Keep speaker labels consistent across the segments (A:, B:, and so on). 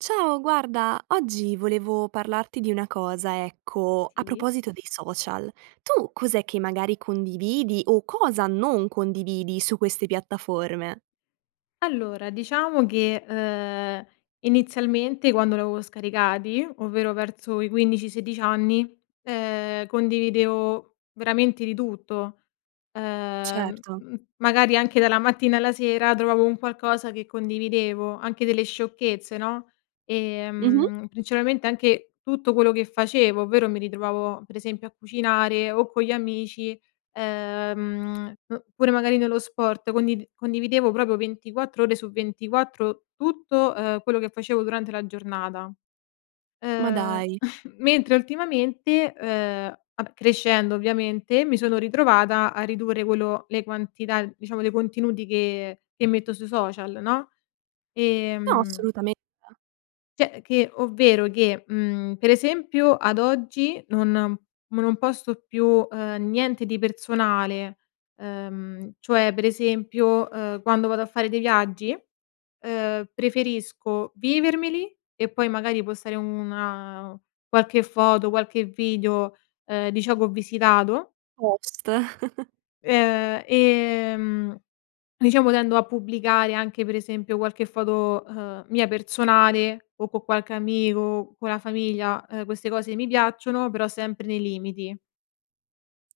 A: Ciao, guarda oggi volevo parlarti di una cosa, ecco a
B: Sì.
A: proposito dei social, tu cos'è che magari condividi o cosa non condividi su queste piattaforme?
B: Allora, diciamo che, uhm, inizialmente quando li avevo scaricati, ovvero verso i 15, 16 anni, uhm, condividevo veramente di tutto. Uhm,
A: Certo.
B: m magari anche dalla mattina alla sera trovavo un qualcosa che condividevo, anche delle sciocchezze, no?
A: Mh-mh.
B: Ehm, principalmente anche tutto quello che facevo, ovvero mi ritrovavo per esempio a cucinare o con gli amici, ehm, p pure magari nello sport condi condividevo proprio 24 ore su 24 tutto, ehm, quello che facevo durante la giornata.
A: Ma
B: Uhm,
A: dai.
B: mentre ultimamente, ehm, vabbè crescendo ovviamente, mi sono ritrovata a ridurre quello le quantità diciamo, dei contenuti che che metto sui social, no?
A: No,
B: Ehm
A: assolutamente.
B: Cioè che ovvero che, mhmm, per esempio ad oggi non m non posto più, uhm, niente di personale. Uhm, cioè per esempio, ehm, quando vado a fare dei viaggi, uhm, preferisco vivermeli e poi magari può stare una qualche foto, qualche video, uhm, di ciò che ho visitato.
A: Post.
B: Uhm, ehm, diciamo tendo a pubblicare anche, per esempio, qualche foto, ehm, mia personale o co' qualche amico, con la famiglia, uhm, queste cose mi piacciono però sempre nei limiti.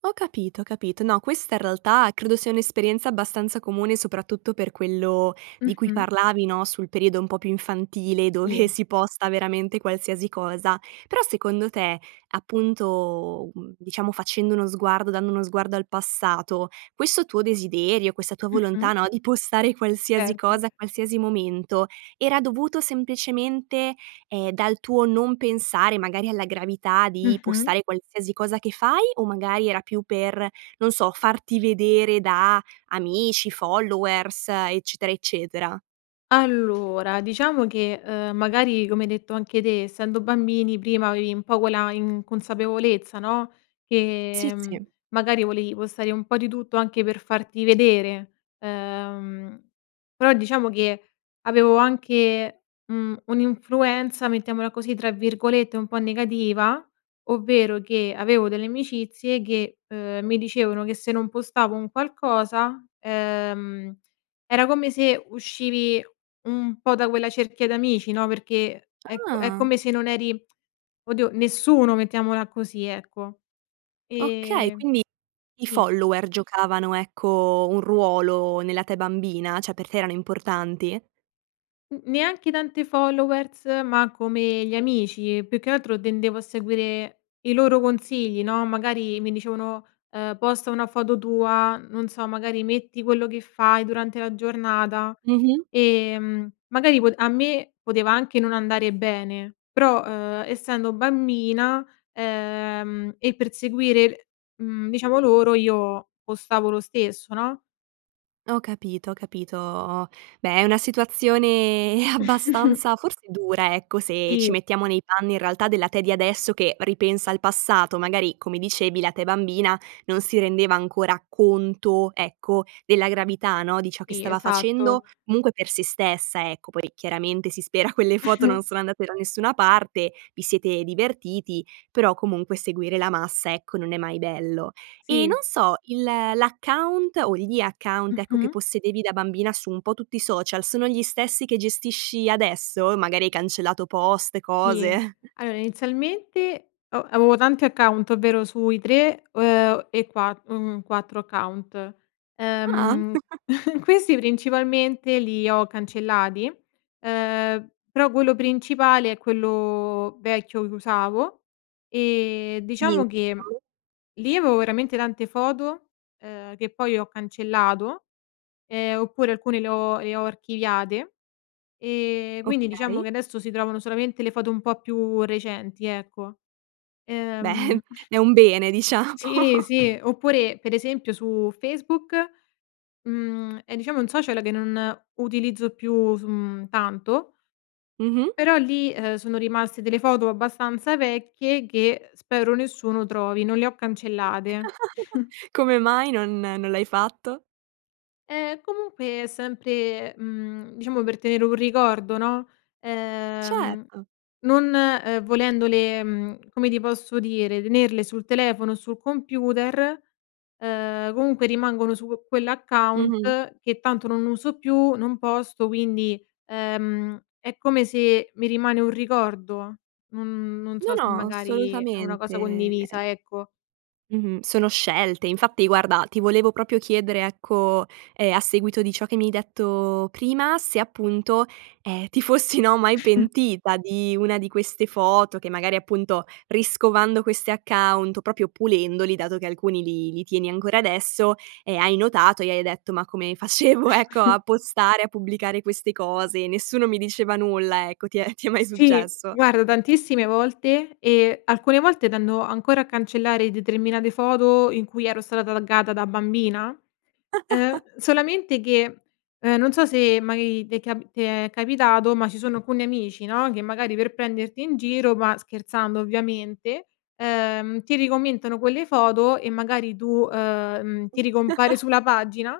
A: Ho capito, ho capito. Ho questa in realtà credo sia un'esperienza abbastanza comune, soprattutto per quello di cui
B: Mh-mh.
A: parlavi, no, sul periodo un po' più infantile
B: Sì.
A: dove si posta veramente qualsiasi cosa. Però secondo te, appunto, mhmm, diciamo facendo uno sguardo dando uno sguardo al passato, questo tuo desiderio, questa tua
B: Mh-mh.
A: volontà, no, di postare qualsiasi
B: Certo.
A: cosa a qualsiasi momento, era dovuto semplicemente, ehm, dal tuo non pensare magari alla gravità di
B: Mh-mh.
A: postare qualsiasi cosa che fai o magari era più per, non so, farti vedere da amici, followers, eccetera, eccetera.
B: Allora diciamo che, ehm, magari come hai detto anche te, essendo bambini prima avevi un poco la inconsapevolezza, no,
A: Sì
B: che, mhmm,
A: sì.
B: magari volevi postare un po' di tutto anche per farti vedere. Uhm, però diciamo che avevo anche, mhmm, un'influenza, mettiamola così, tra virgolette, "un po' negativa", ovvero che avevo delle amicizie che, uhm, mi dicevano che se non postavo un qualcosa, ehm, era come se uscivi un po' da quella cerchia d'amici, no, perché è co è
A: Ah.
B: come se non eri, oddio, nessuno, mettiamola così, ecco.
A: Okay,
B: Ehm,
A: quindi i
B: sì
A: follower giocavano ecco, un ruolo nella te bambina, cioè per te erano importanti?
B: N neanche tante followers, ma come gli amici e più che altro tendevo a seguire i loro consigli, no, magari mi dicevano, uhm, posta una foto tua, non so magari metti quello che fai durante la giornata.
A: Mh-mh.
B: Ehm, magari pot a me poteva anche non andare bene però, uhm, essendo bambina, ehm, e perseguire, mhmm, diciamo loro, io postavo lo stesso, no?
A: Ho capito, ho capito. Beh è una situazione abbastanza, forse dura ecco, se
B: Sì.
A: ci mettiamo nei panni in realtà della te di adesso che ripensa al passato. Magari, come dicevi, la te bambina non si rendeva ancora conto, ecco, della gravità no, di ciò che
B: Sì
A: stava facendo
B: esatto.
A: comunque per se stessa ecco. Poi chiaramente si spera quelle foto non sono andate da nessuna parte vi siete divertiti. Però comunque seguire la massa, ecco, non è mai bello. E, non
B: Sì.
A: so, il l'account o gli account ecco, che
B: Mh-mh.
A: possedevi da bambina su un po' tutti i social, sono gli stessi che gestisci adesso? Magari hai cancellato post,
B: Sì.
A: cose.
B: Allora inizialmente ho avevo tanti account, ovvero sui 3, uhm, e qua mhmm, 4 account.
A: Ah.
B: Uhm, questi principalmente li ho cancellati, uhm, però quello principale è quello vecchio che usavo. Ehm, diciamo che
A: [unintelligible]
B: lì avevo veramente tante foto, uhm, che poi ho cancellato, ehm, oppure alcune le ho le ho archiviate. Ehm, quindi diciamo che
A: Okay.
B: adesso si trovano solamente le foto un po' più recenti, ecco.
A: Beh,
B: Ehm
A: è un bene diciamo.
B: Sì, sì. Oppure per esempio su Facebook, mhmm, è diciamo un social che non utilizzo più s mhmm, tanto.
A: Mh-mh.
B: Però lì, ehm, sono rimaste delle foto abbastanza vecchie che spero nessuno trovi. Non le ho cancellate.
A: Come mai non non l'hai fatto?
B: Ehm, comunque è sempre, mhmm, diciamo per tenere un ricordo, no, ehm,
A: Certo.
B: non, uhm, volendole, mhmm, come ti posso dire, tenerle sul telefono o sul computer, uhm, comunque rimangono su
A: Mh-mh.
B: quell'account, che tanto non uso più, non posto, quindi, ehm, è come se mi rimane un ricordo. Non non so
A: No,
B: se
A: no
B: magari è una cosa
A: assolutamente.
B: condivisa ecco.
A: Mh-mh, sono scelte. Infatti guarda ti volevo proprio chiedere ecco, ehm, a seguito di ciò che mi hai detto prima, se appunto, ehm, ti fossi no mai pentita di una di queste foto che, magari appunto, riscovando questi account, proprio pulendoli, dato che alcuni li li tieni ancora adesso, ehm, hai notato e hai detto: "Ma come facevo" ecco "a postare a pubblicare queste cose? Nessuno mi diceva nulla?" Ecco ti è ti è mai
B: Sì.
A: successo?
B: Guarda tantissime volte e alcune volte tendo ancora a cancellare determinate foto, in cui ero stata t taggata da bambina. Ehm, solamente che, ehm, non so se mai ti è cap ti è capitato ma ci sono alcuni amici no che magari per prenderti in giro ma, scherzando ovviamente, uhm, ti ricommentano quelle foto e magari tu uhm, ti ricompare sulla pagina.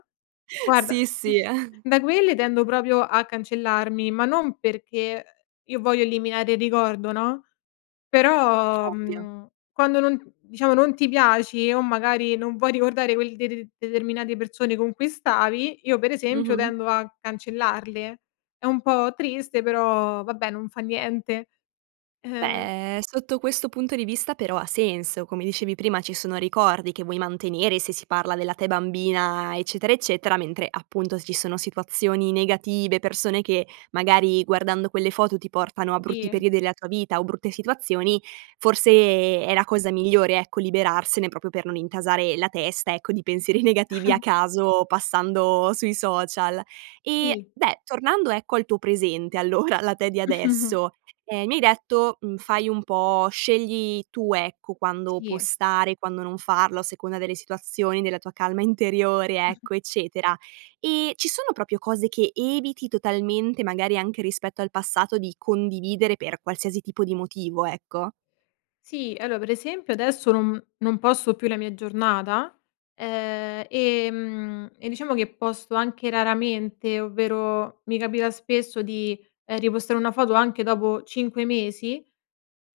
B: Guarda
A: Sì, sì, eh.
B: da quelle tendo proprio a cancellarmi, ma non perché, uhm, io voglio eliminare il ricordo, no, però,
A: Ovvio.
B: mhmm, quando non diciamo non ti piaci o magari non vuoi ricordare quel deter determinate persone con cui stavi, io per esempio
A: Mh-mh.
B: tendo a cancellarle. È un po' triste però, vabbè non fa niente. Uhm
A: Beh, sotto questo punto di vista però ha senso. Come dicevi prima, ci sono ricordi che vuoi mantenere, se si parla della te bambina, eccetera, eccetera. Mentre appunto, ci sono situazioni negative, persone che magari guardando quelle foto ti portano a brutti
B: Sì.
A: periodi della tua vita o brutte situazioni; forse è la cosa migliore ecco liberarsene, proprio per non intasare la testa, ecco, di pensieri negativi a caso passando sui social. E,
B: Sì.
A: beh, tornando ecco al tuo presente, allora alla te di adesso, ehm, mi hai detto, mhmm, fai un po' scegli tu, ecco, quando
B: Sì.
A: postare, quando non farlo a seconda delle situazioni, della tua calma interiore, ecco, eccetera. Ehm, ci sono proprio cose che eviti totalmente, magari anche rispetto al passato di condividere, per qualsiasi tipo di motivo, ecco?
B: Sì. Allora per esempio adesso non non posto più la mia giornata, uhm e mhmm, e diciamo che posto anche raramente, ovvero mi capita spesso di, ehm, repostare una foto anche dopo 5 mesi,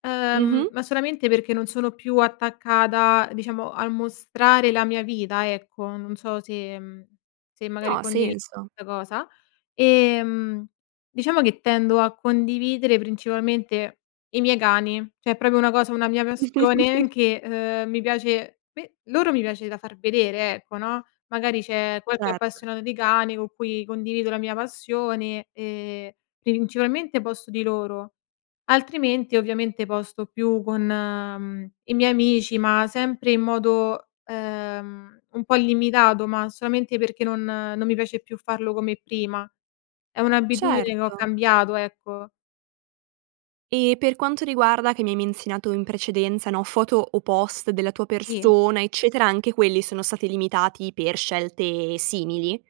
B: uhm,
A: Mh-mh.
B: ma solamente perché non sono più attaccata, diciamo, al mostrare la mia vita, ecco. Non so se mhmm, se
A: No,
B: magari
A: ha
B: condividi
A: senso.
B: la cosa. Ehm, diciamo che tendo a condividere principalmente i miei cani. Cioè è proprio una cosa una mia passione che, uhm, mi piace pe loro mi piace da far vedere ecco, no, magari c'è qualche
A: Certo.
B: appassionato di cani con cui condivido la mia passione e principalmente posto di loro. Altrimenti ovviamente posto più con, mhmm, i miei amici, ma sempre in modo, ehm, un po' limitato, ma solamente perché non non mi piace più farlo come prima. È un'abitudine che ho
A: Certo.
B: cambiato ecco.
A: E per quanto riguarda, che mi hai menzionato in precedenza, no, foto o post della tua
B: Sì.
A: persona, eccetera, anche quelli sono stati limitati per scelte simili?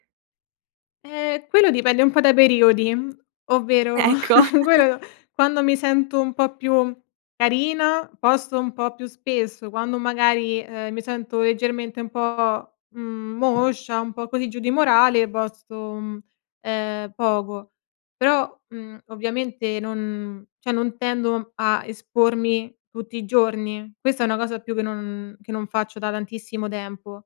B: Ehm, quello dipende un po' dai periodi. Mhmm, ovvero
A: Ecco.
B: quello quando me sento un po' più carina, posto un po' più spesso quando magari, ehm, mi sento leggermente un po', mhmm, moscia un po' così, giù di morale, posto, mhmm, ehm, poco. Però, mhmm, ovviamente non cioè non tendo a espormi tutti i giorni. Questa è una cosa più che non che non faccio da tantissimo tempo.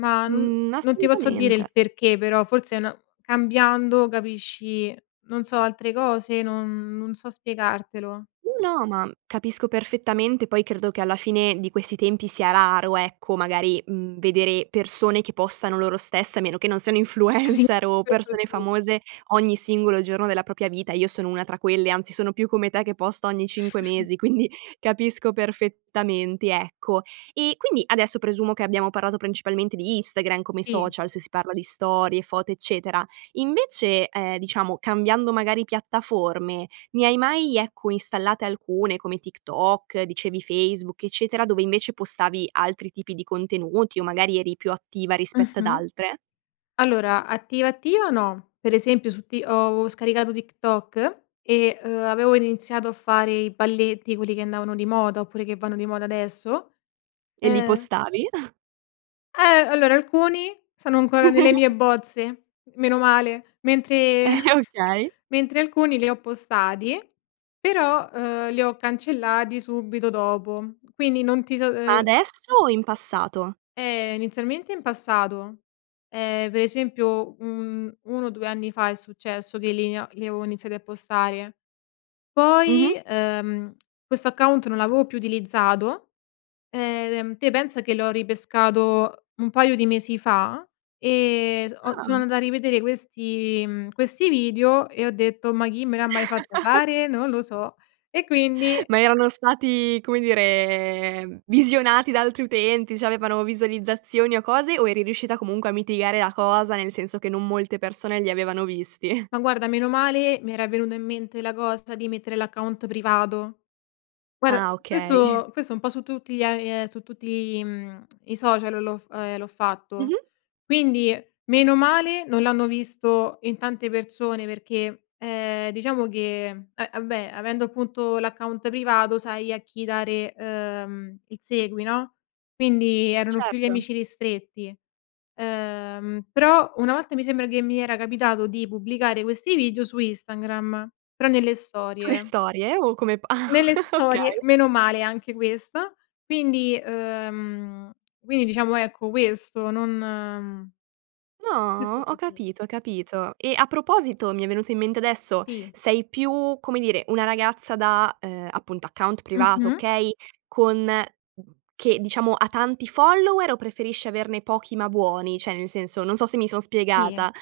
B: Ma non
A: Mh,
B: non ti posso dire
A: assolutamente.
B: il perché, però, forse no cambiando capisci, non so, altre cose non non so spiegartelo.
A: No, no ma capisco perfettamente. Poi credo che alla fine di questi tempi sia raro ecco magari, mhmm, vedere persone che postano loro stesse, a meno che non siano
B: Sì
A: influencer o
B: questo
A: persone
B: sì.
A: famose ogni singolo giorno della propria vita, io sono una tra quelle. Anzi sono più come te che posto ogni 5 mesi quindi capisco perfettamente ecco. E quindi adesso presumo che abbiamo parlato principalmente di Instagram, come
B: Sì.
A: social, se si parla di storie, foto, eccetera. Invece, ehm, diciamo cambiando magari piattaforme, ne hai mai, ecco, installate alcune come TikTok, dicevi Facebook, eccetera, dove invece postavi altri tipi di contenuti o magari eri più attiva rispetto ad
B: Mh-mh.
A: altre?
B: Allora attiva, attiva no. Per esempio su ti ho scaricato TikTok e, uhm, avevo iniziato a fare i balletti, quelli che andavano di moda, oppure che vanno di moda adesso,
A: E li
B: ehm
A: postavi?
B: Eh, allora alcuni sono ancora nelle mie bozze, meno male, mentre
A: Okay.
B: mentre alcuni li ho postati. Però, uhm, li ho cancellati subito dopo. Quindi non ti so
A: Ma
B: uhm
A: adesso o in passato?
B: Eh inizialmente in passato. Ehm, per esempio, mhmm, 1 o 2 anni fa è successo che li av li avevo iniziati a postare. Poi,
A: Mh-mh.
B: ehm, questo account non l'avevo più utilizzato. Ehm, te pensa che l'ho ripescato un paio di mesi fa e s ho sono
A: Ah.
B: andata a rivedere questi mhmm, questi video e ho detto: "Ma chi me l'ha mai fatto fare? Non lo so." E quindi
A: Ma erano stati, come dire, visionati da altri utenti, c'avevano visualizzazioni o cose, o eri riuscita comunque a mitigare la cosa, nel senso che non molte persone li avevano visti?
B: Ma guarda meno male, mi era venuto in mente la cosa di mettere l'account privato. Guarda
A: Ah, okay.
B: questo questo è un po' su tutti gli a ehm, su tutti i mhmm, i social l'ho f ehm, l'ho fatto
A: Mh-mh.
B: quindi meno male non l'hanno visto in tante persone, perché, ehm, diciamo che eh vabbè avendo appunto l'account privato sai a chi dare, uhm, il segui no, quindi erano più gli
A: Certo.
B: amici ristretti. Uhm, però una volta mi sembra che mi era capitato di pubblicare questi video su Instagram, però nelle
A: Sulle
B: storie.
A: storie o come p ah,
B: Nelle
A: okay.
B: storie, meno male anche questa quindi uhm, quindi diciamo ecco questo non
A: No
B: Giusto
A: ho
B: così.
A: capito, ho capito. E a proposito, mi è venuto in mente adesso,
B: Sì.
A: sei più come dire una ragazza da, ehm, appunto account privato
B: Mh-mh.
A: okay, con che diciamo ha tanti follower o preferisci averne pochi ma buoni? Cioè nel senso, non so se mi son
B: Sì.
A: spiegata?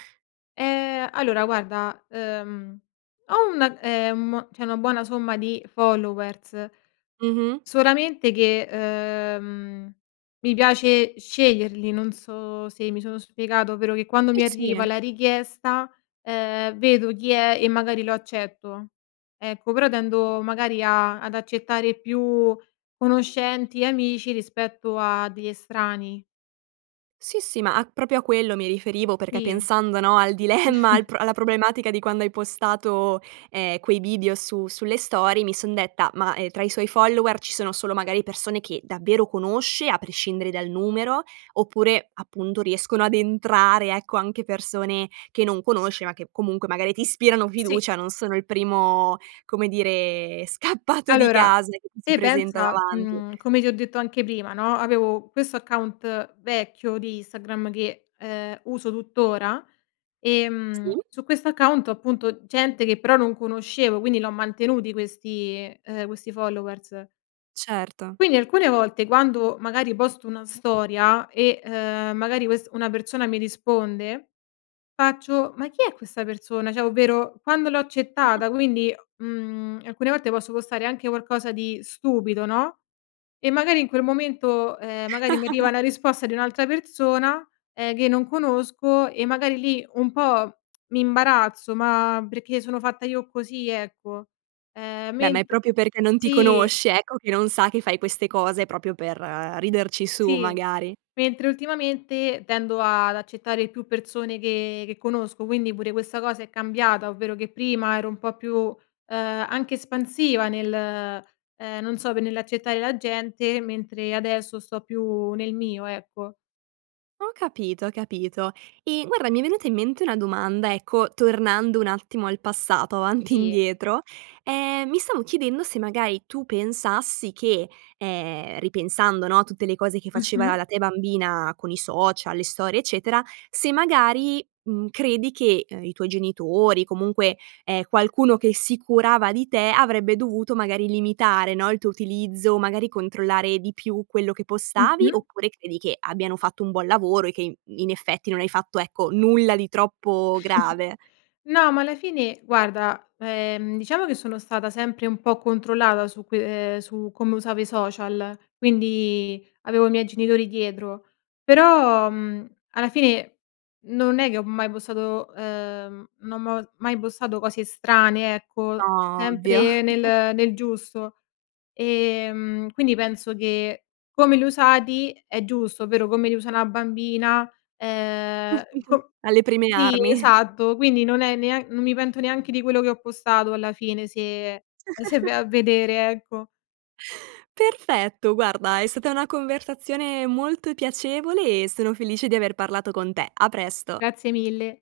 B: Eh, allora guarda, uhm, ho una ehm, cioè una buona somma di followers,
A: Mh-mh.
B: solamente che, uhm, mi piace sceglierli, non so se mi sono spiegata. Ovvero che quando
A: Sì
B: mi arriva
A: sì.
B: la richiesta, ehm, vedo chi è e magari lo accetto. Ecco, però tendo magari a ad accettare più conoscenti, amici, rispetto a degli estranei.
A: Sì, sì. Ma a proprio a quello mi riferivo, perché
B: Sì.
A: pensando no, al dilemma al p alla problematica di quando hai postato, ehm, quei video su sulle story mi son detta: "Ma, ehm, tra i suoi followers ci sono solo magari persone che davvero conosce, a prescindere dal numero, oppure, appunto, riescono ad entrare, ecco, anche persone che non conosce, ma che comunque magari ti ispirano
B: Sì.
A: fiducia, non sono il primo, come dire, scappato di
B: Allora
A: casa che ti si
B: te
A: presenta
B: pensa,
A: davanti.
B: mhmm, come ti ho detto anche prima, no, avevo questo account vecchio di Instagram che, ehm, uso tuttora e, mhmm,
A: Sì.
B: su questo account ho, appunto, gente che però non conoscevo. Quindi l'ho mantenuti questi ehm, questi followers.
A: Certo.
B: Quindi alcune volte, quando magari posto una storia e, uhm, magari quest una persona mi risponde faccio: "Ma chi è questa persona?" Cioè ovvero "Quando l'ho accettata?" Quindi, mhmm, alcune volte posso postare anche qualcosa di stupido no, e magari in quel momento, ehm, magari mi arriva la risposta di un'altra persona, ehm, che non conosco e magari lì un po' mi imbarazzo, ma perché sono fatta io così ecco. Ehm,
A: Beh, ma è
B: mentre
A: proprio perché non ti
B: sì.
A: conosce ecco che non sa che fai queste cose, proprio per riderci su
B: Sì.
A: magari.
B: Mentre ultimamente tendo ad accettare più persone che che conosco. Quindi pure questa cosa è cambiata ovvero che prima ero un po' più, uhm, anche espansiva nel ehm non so p nell'accettare la gente, mentre adesso sto più nel mio, ecco.
A: Ho capito, ho capito. E guarda, mi è venuta in mente una domanda, ecco, tornando un attimo al passato avanti e
B: Sì.
A: indietro. Ehm, mi stavo chiedendo se magari tu pensassi che, ehm, ripensando no a tutte le cose che faceva
B: Mh-mh.
A: la te bambina con i social, le storie eccetera se magari, mhmm, credi che, uhm, i tuoi genitori comunque, ehm, qualcuno che si curava di te, avrebbe dovuto magari limitare, no, il tuo utilizzo, magari controllare di più quello che postavi?
B: Mh-mh.
A: Oppure credi che abbiano fatto un buon lavoro e che i in effetti non hai fatto ecco, nulla di troppo grave.
B: No, ma alla fine guarda, ehm, diciamo che sono stata sempre un po' controllata su que ehm, su come usavo i social, quindi avevo i miei genitori dietro. Però, mhmm, alla fine non è che ho mai postato uhm, no mo mai postato cose strane ecco,
A: Ovvio.
B: sempre nel nel giusto. Ehm, quindi penso che come li ho usati è giusto, ovvero come li usa 'na bambina, ehm, co
A: Alle prime
B: sì
A: armi!
B: esatto, quindi non è nean non mi pento neanche di quello che ho postato alla fine, se se vai a vedere, ecco.
A: Perfetto, guarda è stata una conversazione molto piacevole e sono felice di aver parlato con te. A presto!
B: Grazie mille.